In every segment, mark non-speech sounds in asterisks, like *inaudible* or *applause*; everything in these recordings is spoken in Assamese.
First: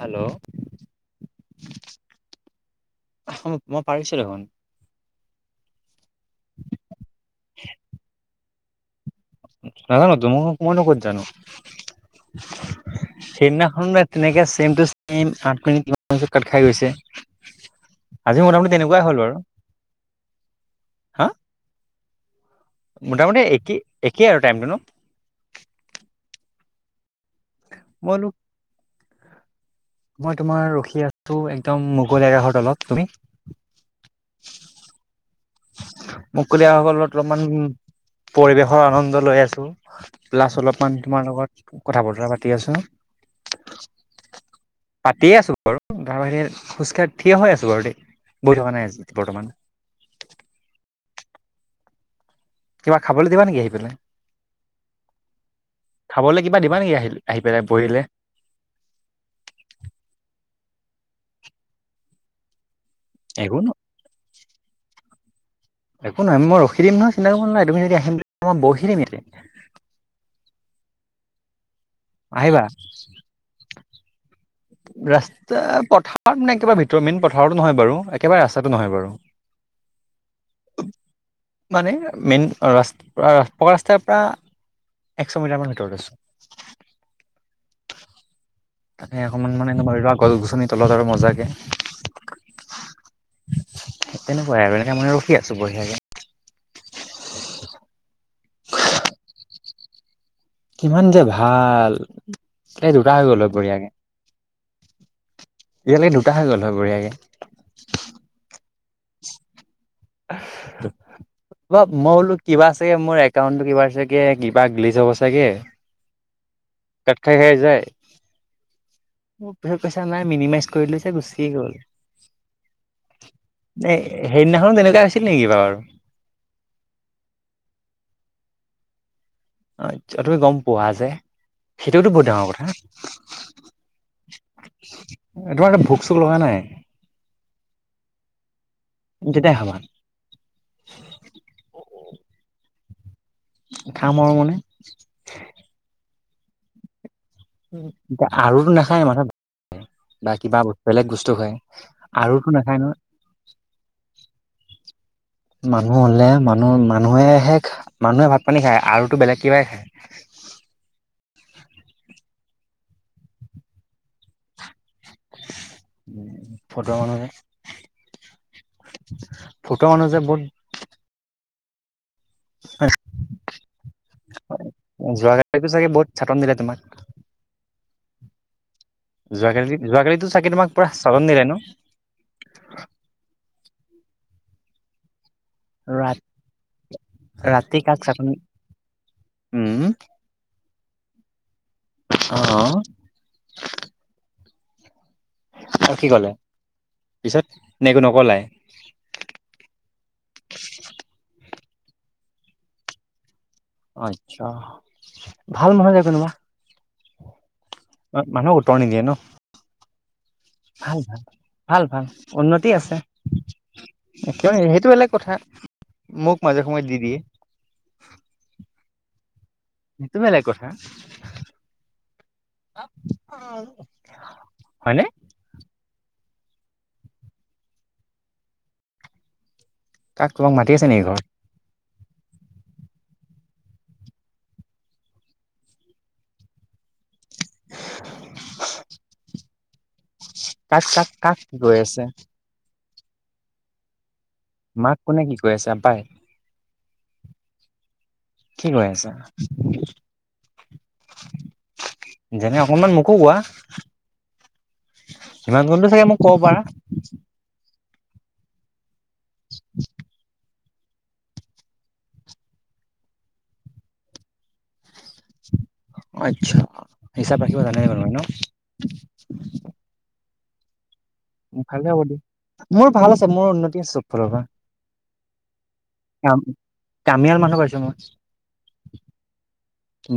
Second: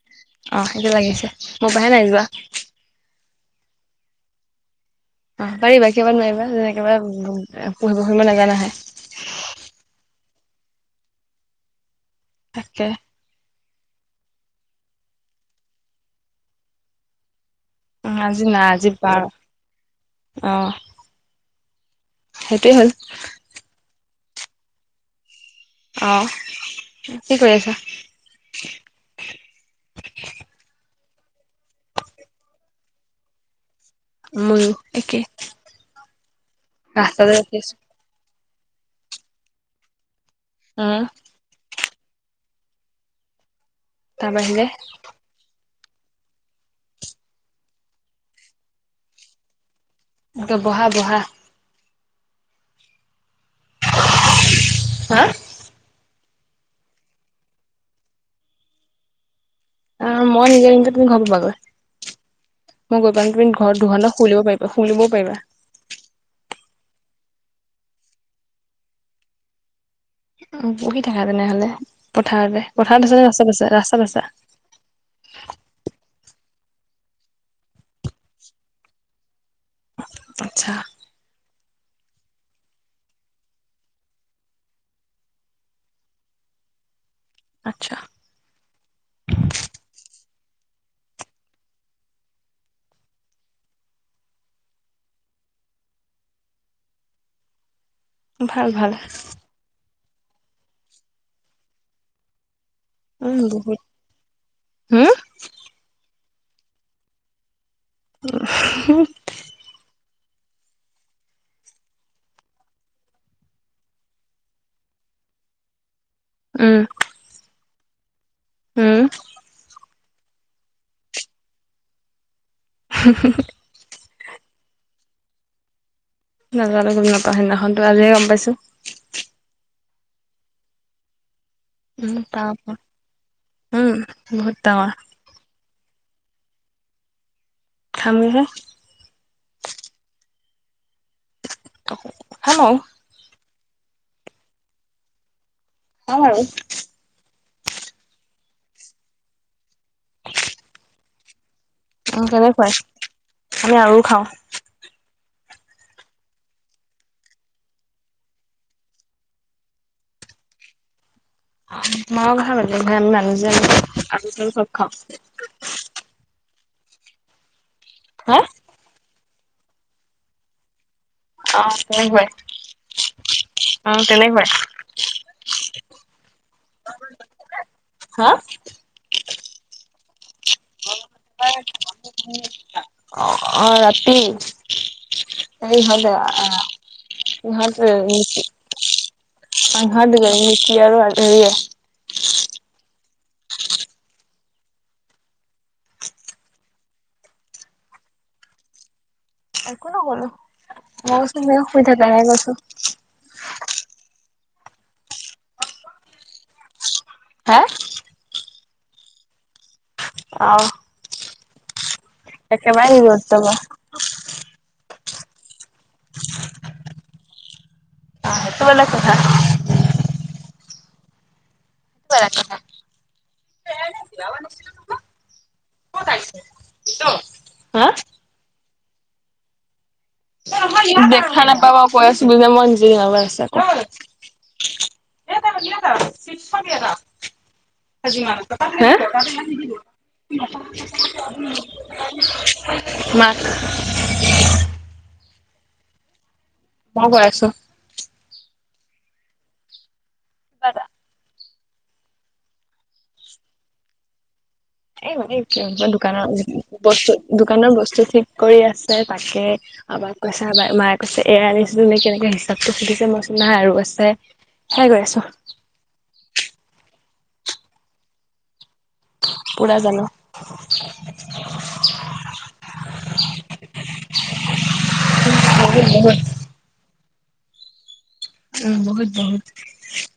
হেল্ল' অ', সেইটো লাগিছে মোৰ পাহে নাই যোৱা মই পাৰিছোঁ দেখোন অ', পাৰিবা কিয় বা নোৱাৰিবা যেন একেবাৰে পঢ়িব শুনিব নাজানাহে নাজানো টো মই নো কত জানো। তাকে সেইদিনাখনো তেনেকে চেম টো চেম সাত মিনিট হোৱা পিছত কাত খাই গৈছে অ আজি নাই মোটামুটি তেনেকুৱাই বাৰ হ'ল বাৰু অ', হা সেইটোয়ে হ'ল মোটামুটি একেই একেই আৰু টাইমটো ন অ', কি কৰি আছা। মইনো মই তোমাৰ ৰখি আছো। একদম মুকলি আকাশৰ তলত তুমি ময়ো একে মুকলি আকাশৰ অলপমান আছো পৰিৱেশৰ আনন্দ লৈ আছো। লাষ্ট অলপমান উম তোমাৰ লগত কথা বতৰা পাতি আছো। তাৰ বাহিৰে পাতিয়ে আছো বাৰু তাৰ বাহিৰে খোজকাঢ় থিয় হৈ আছো বাৰু দেই বহি থকা নাই আজ বৰ্তমান বহা বহা কিবা খাবলে দিবা নিকি আহি পেলাই হা খাবলে কিবা দিবা নেকি আহিল আহি পেলাই বহিলে। অ', মই নিজে নিমে তুমি ঘৰ পাবাগৈ মই গৈ পাও একো তুমি ন ঘৰত দুঘণ্টা শুই লব পাৰি। শুনিবও পাৰিবা। একো নহয়, মই ৰখি দিম নহয় চিন্তা কৰিব নাই। তুমি যদি আহিম মই বহি দিম ইয়াতে। অ', পঢ়হি থাকা তেনেহ'লে। আহিবা পথাৰতে, পথাৰত আছে নে ৰাস্তাত আছে? ৰাস্তাত আছা। ৰাস্তা পথাৰত মানে একেবাৰে ভিতৰ মেইন পথাৰতো নহয় বাৰু, একেবাৰে ৰাস্তাটো নহয় বাৰু। আচ্ছা। মানে মেইন ৰাস পকা ৰাস্তাৰ পৰা- একশ মিটাৰ মান ভিতৰত আছো। আচ্ছা। তাকে অকণমান মানে এনেকুৱা ৰুৱা গছ-গছনি তলত আৰু মজাকে। তেনেকুৱাই আৰু এনেকে মানে ৰখি আছো বঢ়িয়াকে। ভাল-ভাল। কিমান যে ভাল তাই দুটা হৈ উম গ'ল বহুত বঢ়িয়াকে। হম এয়ালৈকে দুটা হৈ গ'ল হয় বঢ়ীয়াকৈ। *unintelligible* *inaudible* অহ', মই বোলো কিবা চাগে মোৰ একাউণ্টটো কিবা আছেগে কিবা গেলেজ হ'ব চাগে। উমঁ। কাট খাই-খাই যায়। উমঁ। মোৰ পিছত পূইচা নাই, মিনিমাইজ কৰিলো যে গুচিয়ে গ'ল। হুম-হুম। এ' সেইদিনাখনো তেনেকুৱা আছিল নেকি বাৰু? নাজােনো গম নাপাওঁ, সেইদিনাখনতো আজিহে গম পাইছো। অ' তুমি গম পোৱা যে। সেইটোতো উম বহুত ডাঙৰ পাওঁ কথা। পাওঁ উম বহুত ডাঙৰ তোমাৰটো ভোক-চোক লগা নাই? খাম'হে। কেতিয়া খাবা? হেল্ল',। খাম আৰু মানে? খাম আৰু। এতিয়া আৰু নাখায় মাজত বা কিবা বেলেগ বস্তু খায়। আৰু তো কেনেকুৱাই নাখায় নহয়। আমি আৰু *unintelligible* মানুহ হ'লে, মানুহ মানুহে-মানুহে ভাত-পানী খায়, আৰুতো বেলেগ কিবাই খায়। মই কথা ব ভম মানুহ যে আৰু খাম উম' ফটোৱা মানুহে। হাঁ? ফটোৱা মানুহ যে বহুত। অঁহ', -তেনেকুৱাই। অ তেনেকুৱাই যোৱাকালি চাগে বহুত চাটন দিলে তোমাক। হাঁ? যোৱাকালি, যোৱাকালি টো চাগে তোমাক পুৰা চাটন দিলে ন? অঁ-অঁহ', - ৰাতি। ৰা সিহঁতে ৰাতি কাক আঁহ চাটন নেকি উম আৰু হেৰিয়ে অ আৰু কি কলে পিছত নে একো নকলে একো নকলো মই কৈছো তুমি এ শুই থাকা এনেকে কৈছো আচ্ছা ভাল নহয় যে তেনকা হা অ মানুহক উত্তৰ নিদিয়ে ন আ ভাল ভাল ভাল ভাল উন্নতি একেবাৰে আছে নিগুৰুত্ব কৰা কিয় নিদিব সেইটো বেলেগ কথা মোক মাজে সময়ে দি দিয়ে অ সেইটো বেলেগ কথা সেইটো বেলেগ কথা কি কৰা টকা *unintelligible* হয়নে কত আহিছে কাক তোমাক মাতি আছে নেকি ঘৰত দেখা নাপাবা কৈ আছিলো যে মই *unintelligible* কৈ আছে *unintelligible* *unintelligible* হে *unintelligible* টকাটো ইমান কাক কাক কাক কি কৈ আছে নিদিব *unintelligible* মাত মাক কোনে কি কৈ আছে আব্বাই মই কৈ আছো কি কৈ আছা পাইবা যেনে অকনমান মোকো কোৱা। *unintelligible* এ সিমান কণটো চাগে মোক দোকানৰ ক'ব পাৰা *unintelligible* বস্তু দোকানৰ বস্তু ঠিক কৰি আছে তাকে আব্বাক কৈছে আব্বাই মাই। কৈছে এইয়া আনিছো নে কেনেকে হিচাপটো সুধিছে মই কৈচো নাই আৰু আছে সেয়াই কৈ আছো। অ আচ্ছা হিচাপ ৰাখিব জানাই মানে ন। পুৰা জানো। *unintelligible* ভালে হ'ব দিয়া মোৰ ভাল আছে মোৰ উন্নতি আছে চব ফালৰ পা বহুত বহুত কামিয়াল মানুহ পাইছো মই। উম বহুত বহুত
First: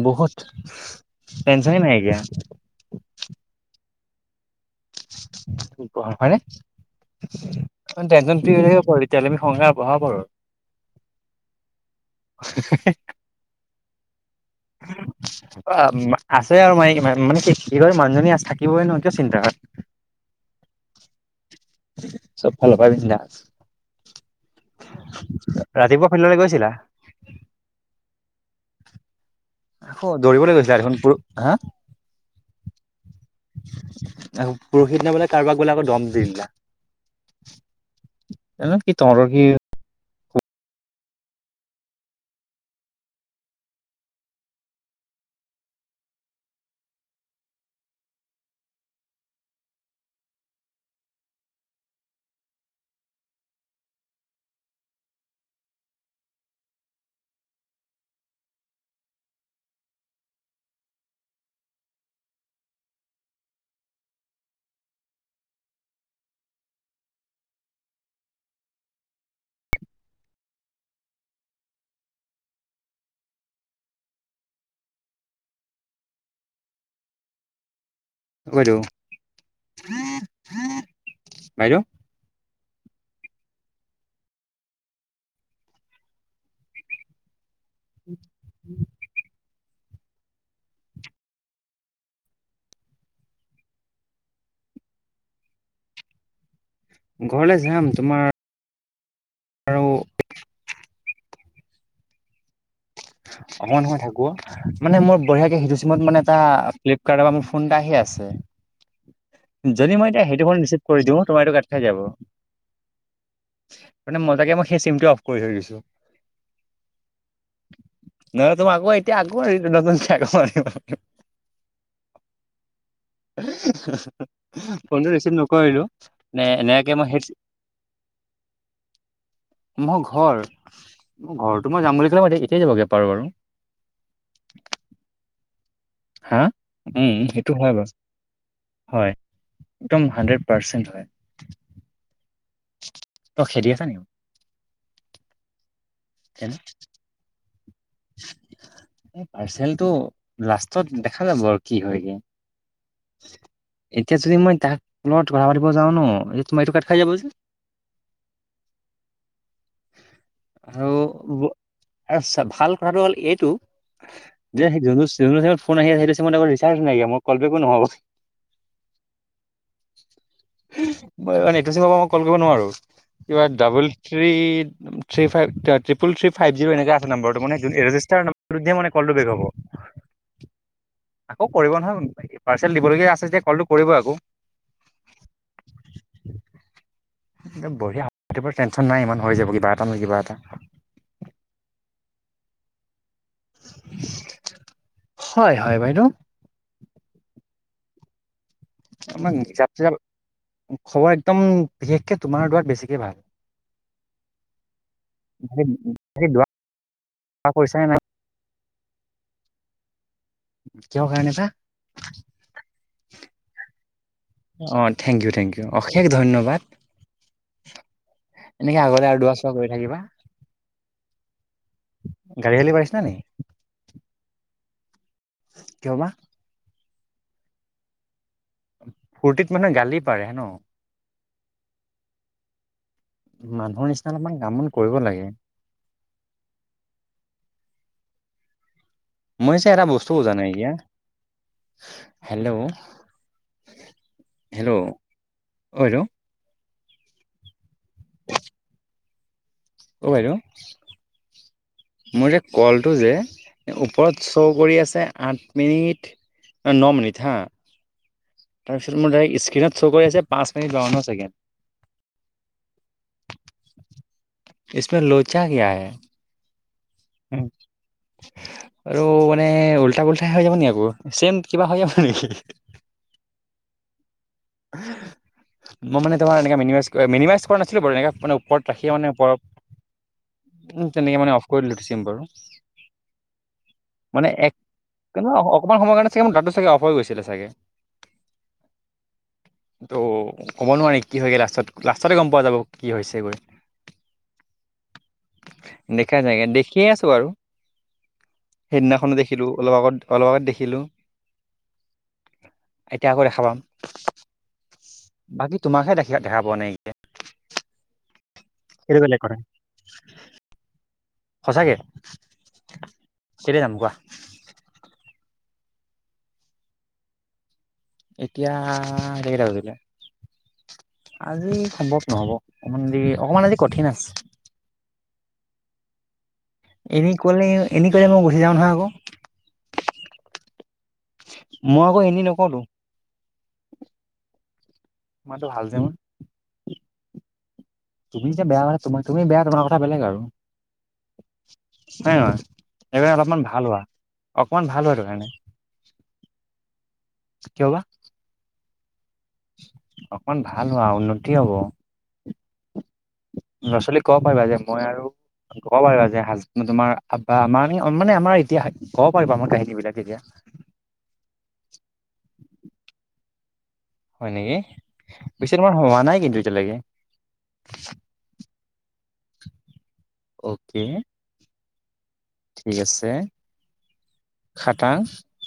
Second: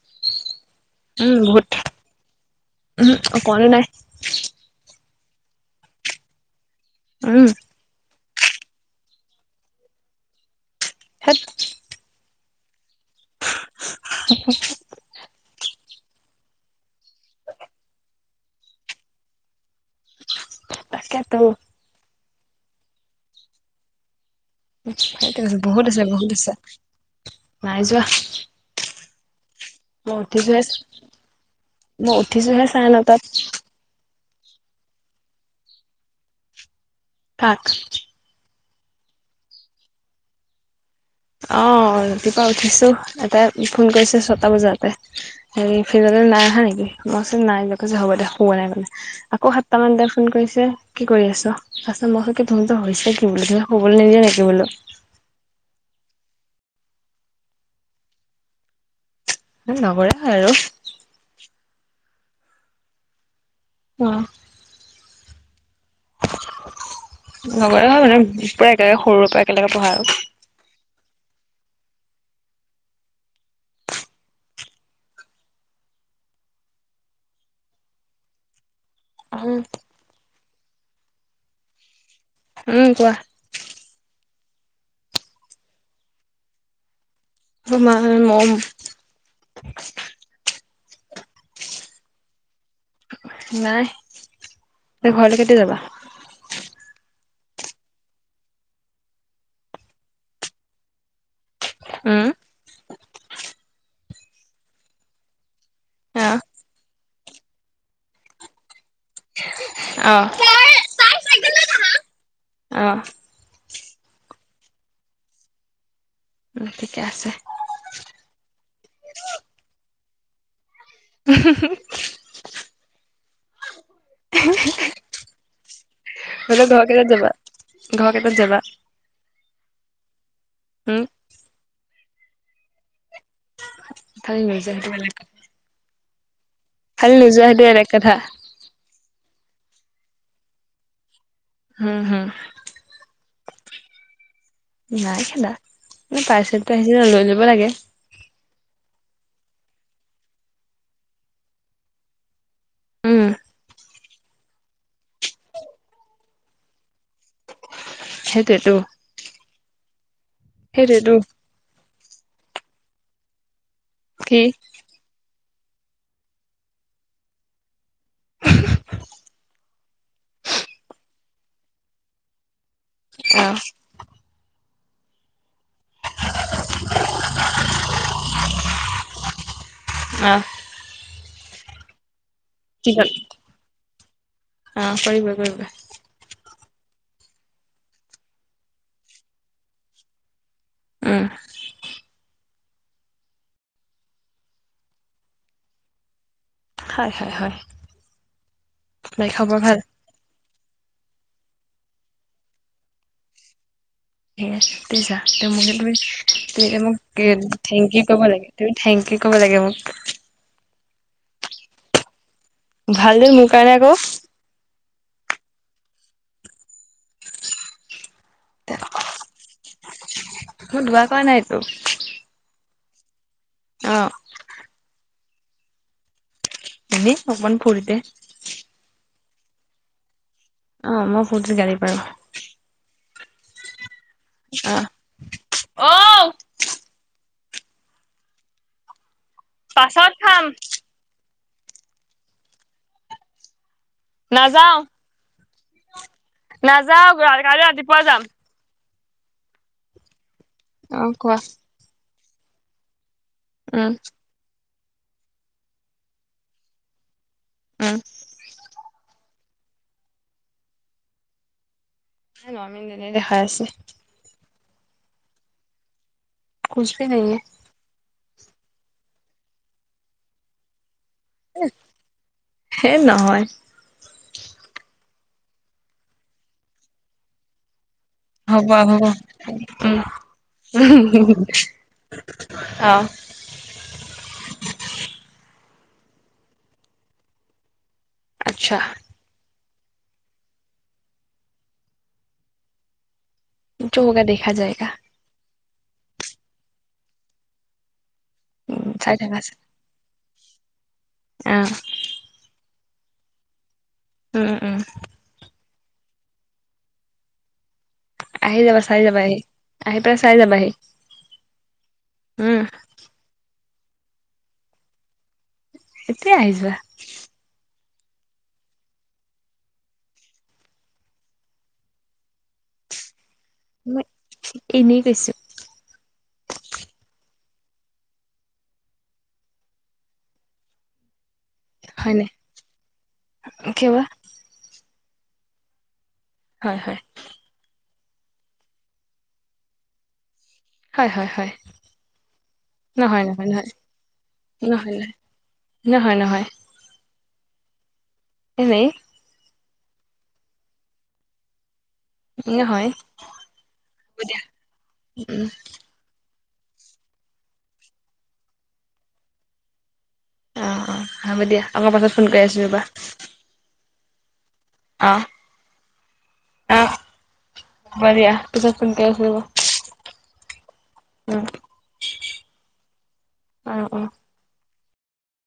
বহুত টেনচনে নাইকিয়া। উহু অকনো নাই। হয়নে টেনচন ফ্ৰী হৈয়ে আছো উম আৰু তেতিয়াহ'লে আমি সংসাৰ বঢ়াব পাৰো ধেৎ *unintelligible* *unintelligible* অ আছে আৰু মইকী মানে কি কি কয় মানুহজনী থাকিবই নহয় কিয় চিন্তা আৰু তাকে তো। চবফালৰ পাই বিজনাচ সেইটোৱেইটো বহুত আছে বহুত আছে গৈছিলা নাই যোৱা। অ মই দৌৰিবলৈ উঠিছোহে গৈছিলা দেখোন পু হা। মই উঠিছোহে চাৰে নটাত। আৰু পৰহিত দিনা বোলে কাৰোবাক বোলে আকৌ দম দি দিলা। কাক। এনেও কি তৰাব কি। অ ৰাতিপুৱা উঠিছো এটাই ফোন কৰিছে ছটা বজাতে। হেৰি সিহঁতে নাই অহা নেকি মই নাই হ'ব দেয় পোৱা নাই মানে। আকৌ সাতটামান তেই ফোন কৰিছে কি কৰি আছ? তা পিছত মই তহঁত হৈছে কি বোলো তহঁতক শুবলৈ নিদিয়া নেকি বোলো। অ নগলে হল আৰু, অ। লগৰে হয় মানে পুৰা একেলগে সৰুৰে পৰা একেলগে পঢ়া আৰু, অ বাইদেউ। অ। বাইদেউ। উম কোৱা? মোৰ মা কাৰেনে মৰম। নাই তুমি ঘৰলৈ কেতিয়া যাবা? ঘৰলে যাম তোমাৰ। আৰু। উম অকমান সময় থাকো। মানে মোৰ বঢিয়াকে সিটো চিমত মানে এটা অ', ফ্লিপকাৰ্ট পৰা মোৰ ফোন এটা আহি আছে। *inaudible* যদি মই এতিয়া অ', সেইটোফোন ৰিচিভ কৰি দিওঁ তোমাৰ এইটো কাত খাই যাব। অ। মানে মজাকে মই সেই চিমতো অফ কৰি থৈ দিছো। ঠিকে আছে। নাই তোমাৰ আকৌ আগ এতিয়া আগ ন নতুন চেক এখন আনিবলে। হু হু ফোনটো ৰিচিভ নকৰিলো। নে হলে ঘৰ এনেকে মই কেইটাত সেই যাবা ঘৰ কেইটাত যাবা? মোৰ ঘৰ উম ম ঘৰতটো মই যাম বুলি ক'লে মতি এতিয়াই যাবগে পাৰো বাৰু, তাইৰ ৰিয়েজনটো বেলেগে। হা উম কালি নোযোৱা সেইটো হয় এনেক বাৰু কথা। হয় একদম হানড্ৰেড পাৰ্চেণ্ট হয়। হম হুম। তই খেদি আছ নেকি? নাই খেদা তেনে পাৰছেল টো আহিলে লৈ লব লাগে। পাৰ্চেলটো লাষ্টত দেখা যাব আৰু কি হয়গে। উম, এতিয়া যদি মই তাক ফোনত কথা পাতিব যাওঁ ন এ তুমাৰ এইটো কাট খাই যাব যে। সেইটোৱেতো। আৰু সেইটোৱেতো। ব আৰু ভাল কথাটো হ'ল এইটো কি? যে সেই, ফোন আহি আছে মই ৰিচাৰ্ নাইকিয়া মই কল বেক ও নহব। মই এটো চিমৰ পৰা মই কল কৰিব নোৱাৰো কিবা অ', double, three three five triple three five zero এনেকে আছে নাম্বটো মানে ৰেজষ্টাৰ নাম্বাৰটো দিয়ে মানে কলটো বেক হ'ব। আহ। আকৌ কৰিব নহয় পাৰ্চেল কি দিব হ'ল? লগীয়া আছে যেতিয়া কলটো কৰিব আকৌ। অ কৰিব কৰিব। বঢিয়া এতিয়া বাৰু টেনশ্যন নাই ইমান হৈ যাব কিবা এটা নহয় কিবা এটা। উম। হয় হয় বাইদেউ। হয় হয় হয়। বাকী আমাক খবৰ জাপ ভাল? চ খবৰ একদম বিশেষকে তোমাৰ দুৱাত বেছিকে ভাল। *unintelligible* তুমি বাকী দুৱা এতিয়া মোক চোৱা থেংক কৰিছানে নাই ইউ কব লাগে। তুমি থেংক ইউ ক'ব লাগে মোক। কিহৰ কাৰনে বা? ভালে মোৰ কাৰণে আকৌ। অ থেংক ইউ থেংক ইউ অশেষ ধন্যবাদ। এনেকে আগলে আৰু দুৱ চোৱা কৰি থাকিবা, মই দুৱা কৰা নাইতো। গালি চলি পৰিছিলা নেকি? অহ। কিয় বা? এনেই অকমান ফূৰ্তিতে। ফূৰ্তিত মানে গালি পাৰে ন? অ মই ফূৰ্তিত গালি পাৰো। মানুহৰ নিচিনা অলপমান কাম বন কৰিব লাগে। অঁ মই যে এটা বস্তু পাছত বুজা খাম নাই ইয়াৰ হেল্ল'। হেল্ল' নাযাওঁ, অ বাইদেউ নাযাওঁ কাইলে ৰাতিপুৱা যাম। অ' বাইদেউ। অ কোৱা। মোৰ যে কলটো যে উম, ওপৰত শ্ব' কৰি আছে আঠ মিনিট ন মিনিট হাঁ অঁ। তাৰপিছত মোৰ ডাইৰেক্ট স্ক্ৰীণত শ' কৰি আছে পাঁচ মিনিট বাৱন্ন ছেকেণ্ড। *inaudible* নাই ন মিনিটে দেখাই আছে। ইচপে লোচা কিয়া হে? কোচ ভি নহি। উ আৰু মানে উল্টা পোল্টাই হৈ যাব নি আকৌ চেম কিবা হৈ যাব নেকি? হে নহয়। মই মানে তোমাৰ এনেকে মিনিমাইজ মিনিমাইজ কৰা নাছিলোঁ বাৰু এনেকে মানে ওপৰত ৰাখি মানে ওপৰত উম তেনেকে মানে অফ কৰি দিলোঁ চিম্বল। অ', মানে এক অকণমান সময়ৰ কাৰণে চাগে ম ডাটাটো চাগে অফাৰ গৈছিলে চাগে। আচ্ছা। ত' ক'ব নোৱাৰি কি হয়গে লাষ্টত, লাষ্টতে গম পোৱা যাব কি হৈছেগৈ। যো হোগা দেখা যায়েগা। দেখা যায়গা, দেখিয়ে আছো আৰু। উম, সেইদিনাখনো চাই থাকা দেখিলো, অলপ আগত অলপ আগত দেখিলো। এ অ এতিয়া আকৌ দেখা পাম উম, উম, বাকী তোমাকহে দেখে দেখা পোৱা নাই আহি যাবা সেইটো চাই বেলেগ যাবাহি কথা আহি পেলাই চাই যাবাহি সঁচাকে উম, কেতিয়া যাম কোৱা এতিয়াই আহি যোৱা এতিয়া এতিয়া কেটা বাজিলে আজি সম্ভৱ নহব অকমান দি অকমান আজি কঠিন মই আছে এনেই কৈছো এনেই কলে এনেই কলে মই গুচি যাম নহয় আকৌ মই আকৌ হয় এনেই নাই নকওটো কিয় বা মাটতো ভাল যে মোৰ হয় হয় তুমি যে বেয়া মানে তোমা তুমি বেয়া তোমাৰ কথা বেলেগ আৰু হয়, হয়, হয়, হয় নহয় এইবে নহয়, নহয়, অলপমান নহয়, ভাল হোৱা অকমান ভাল হোৱা নহয়, নহয়। সেইটো কাৰণে নহয় নহয় কিয় বা এনে অকমান ভাল হোৱা উন্নতি হব ই হয় ল' ছোৱালীক ক'ব পাৰিবা যে মই আৰু উম ক'ব পাৰিবা যে হাজ ম তোমাৰ আপা মানি আমাৰ মানে আমাৰ এতিয়া কব পাৰিব আমাৰ কাহিনী বিলাক তেতিয়া অঁ অঁ হ'ব দিয়া অ মই পাছত ফোন কৰি আছোঁ ৰবা হয় নেকি অ পিছে তোমাৰ হোৱা নাই কিন্তু এতিয়ালেকে হয় দিয়া পিছত ফোন কৰি আছোঁ ৰবা অ'কে উম ঠিক আছে অ অ খাটাং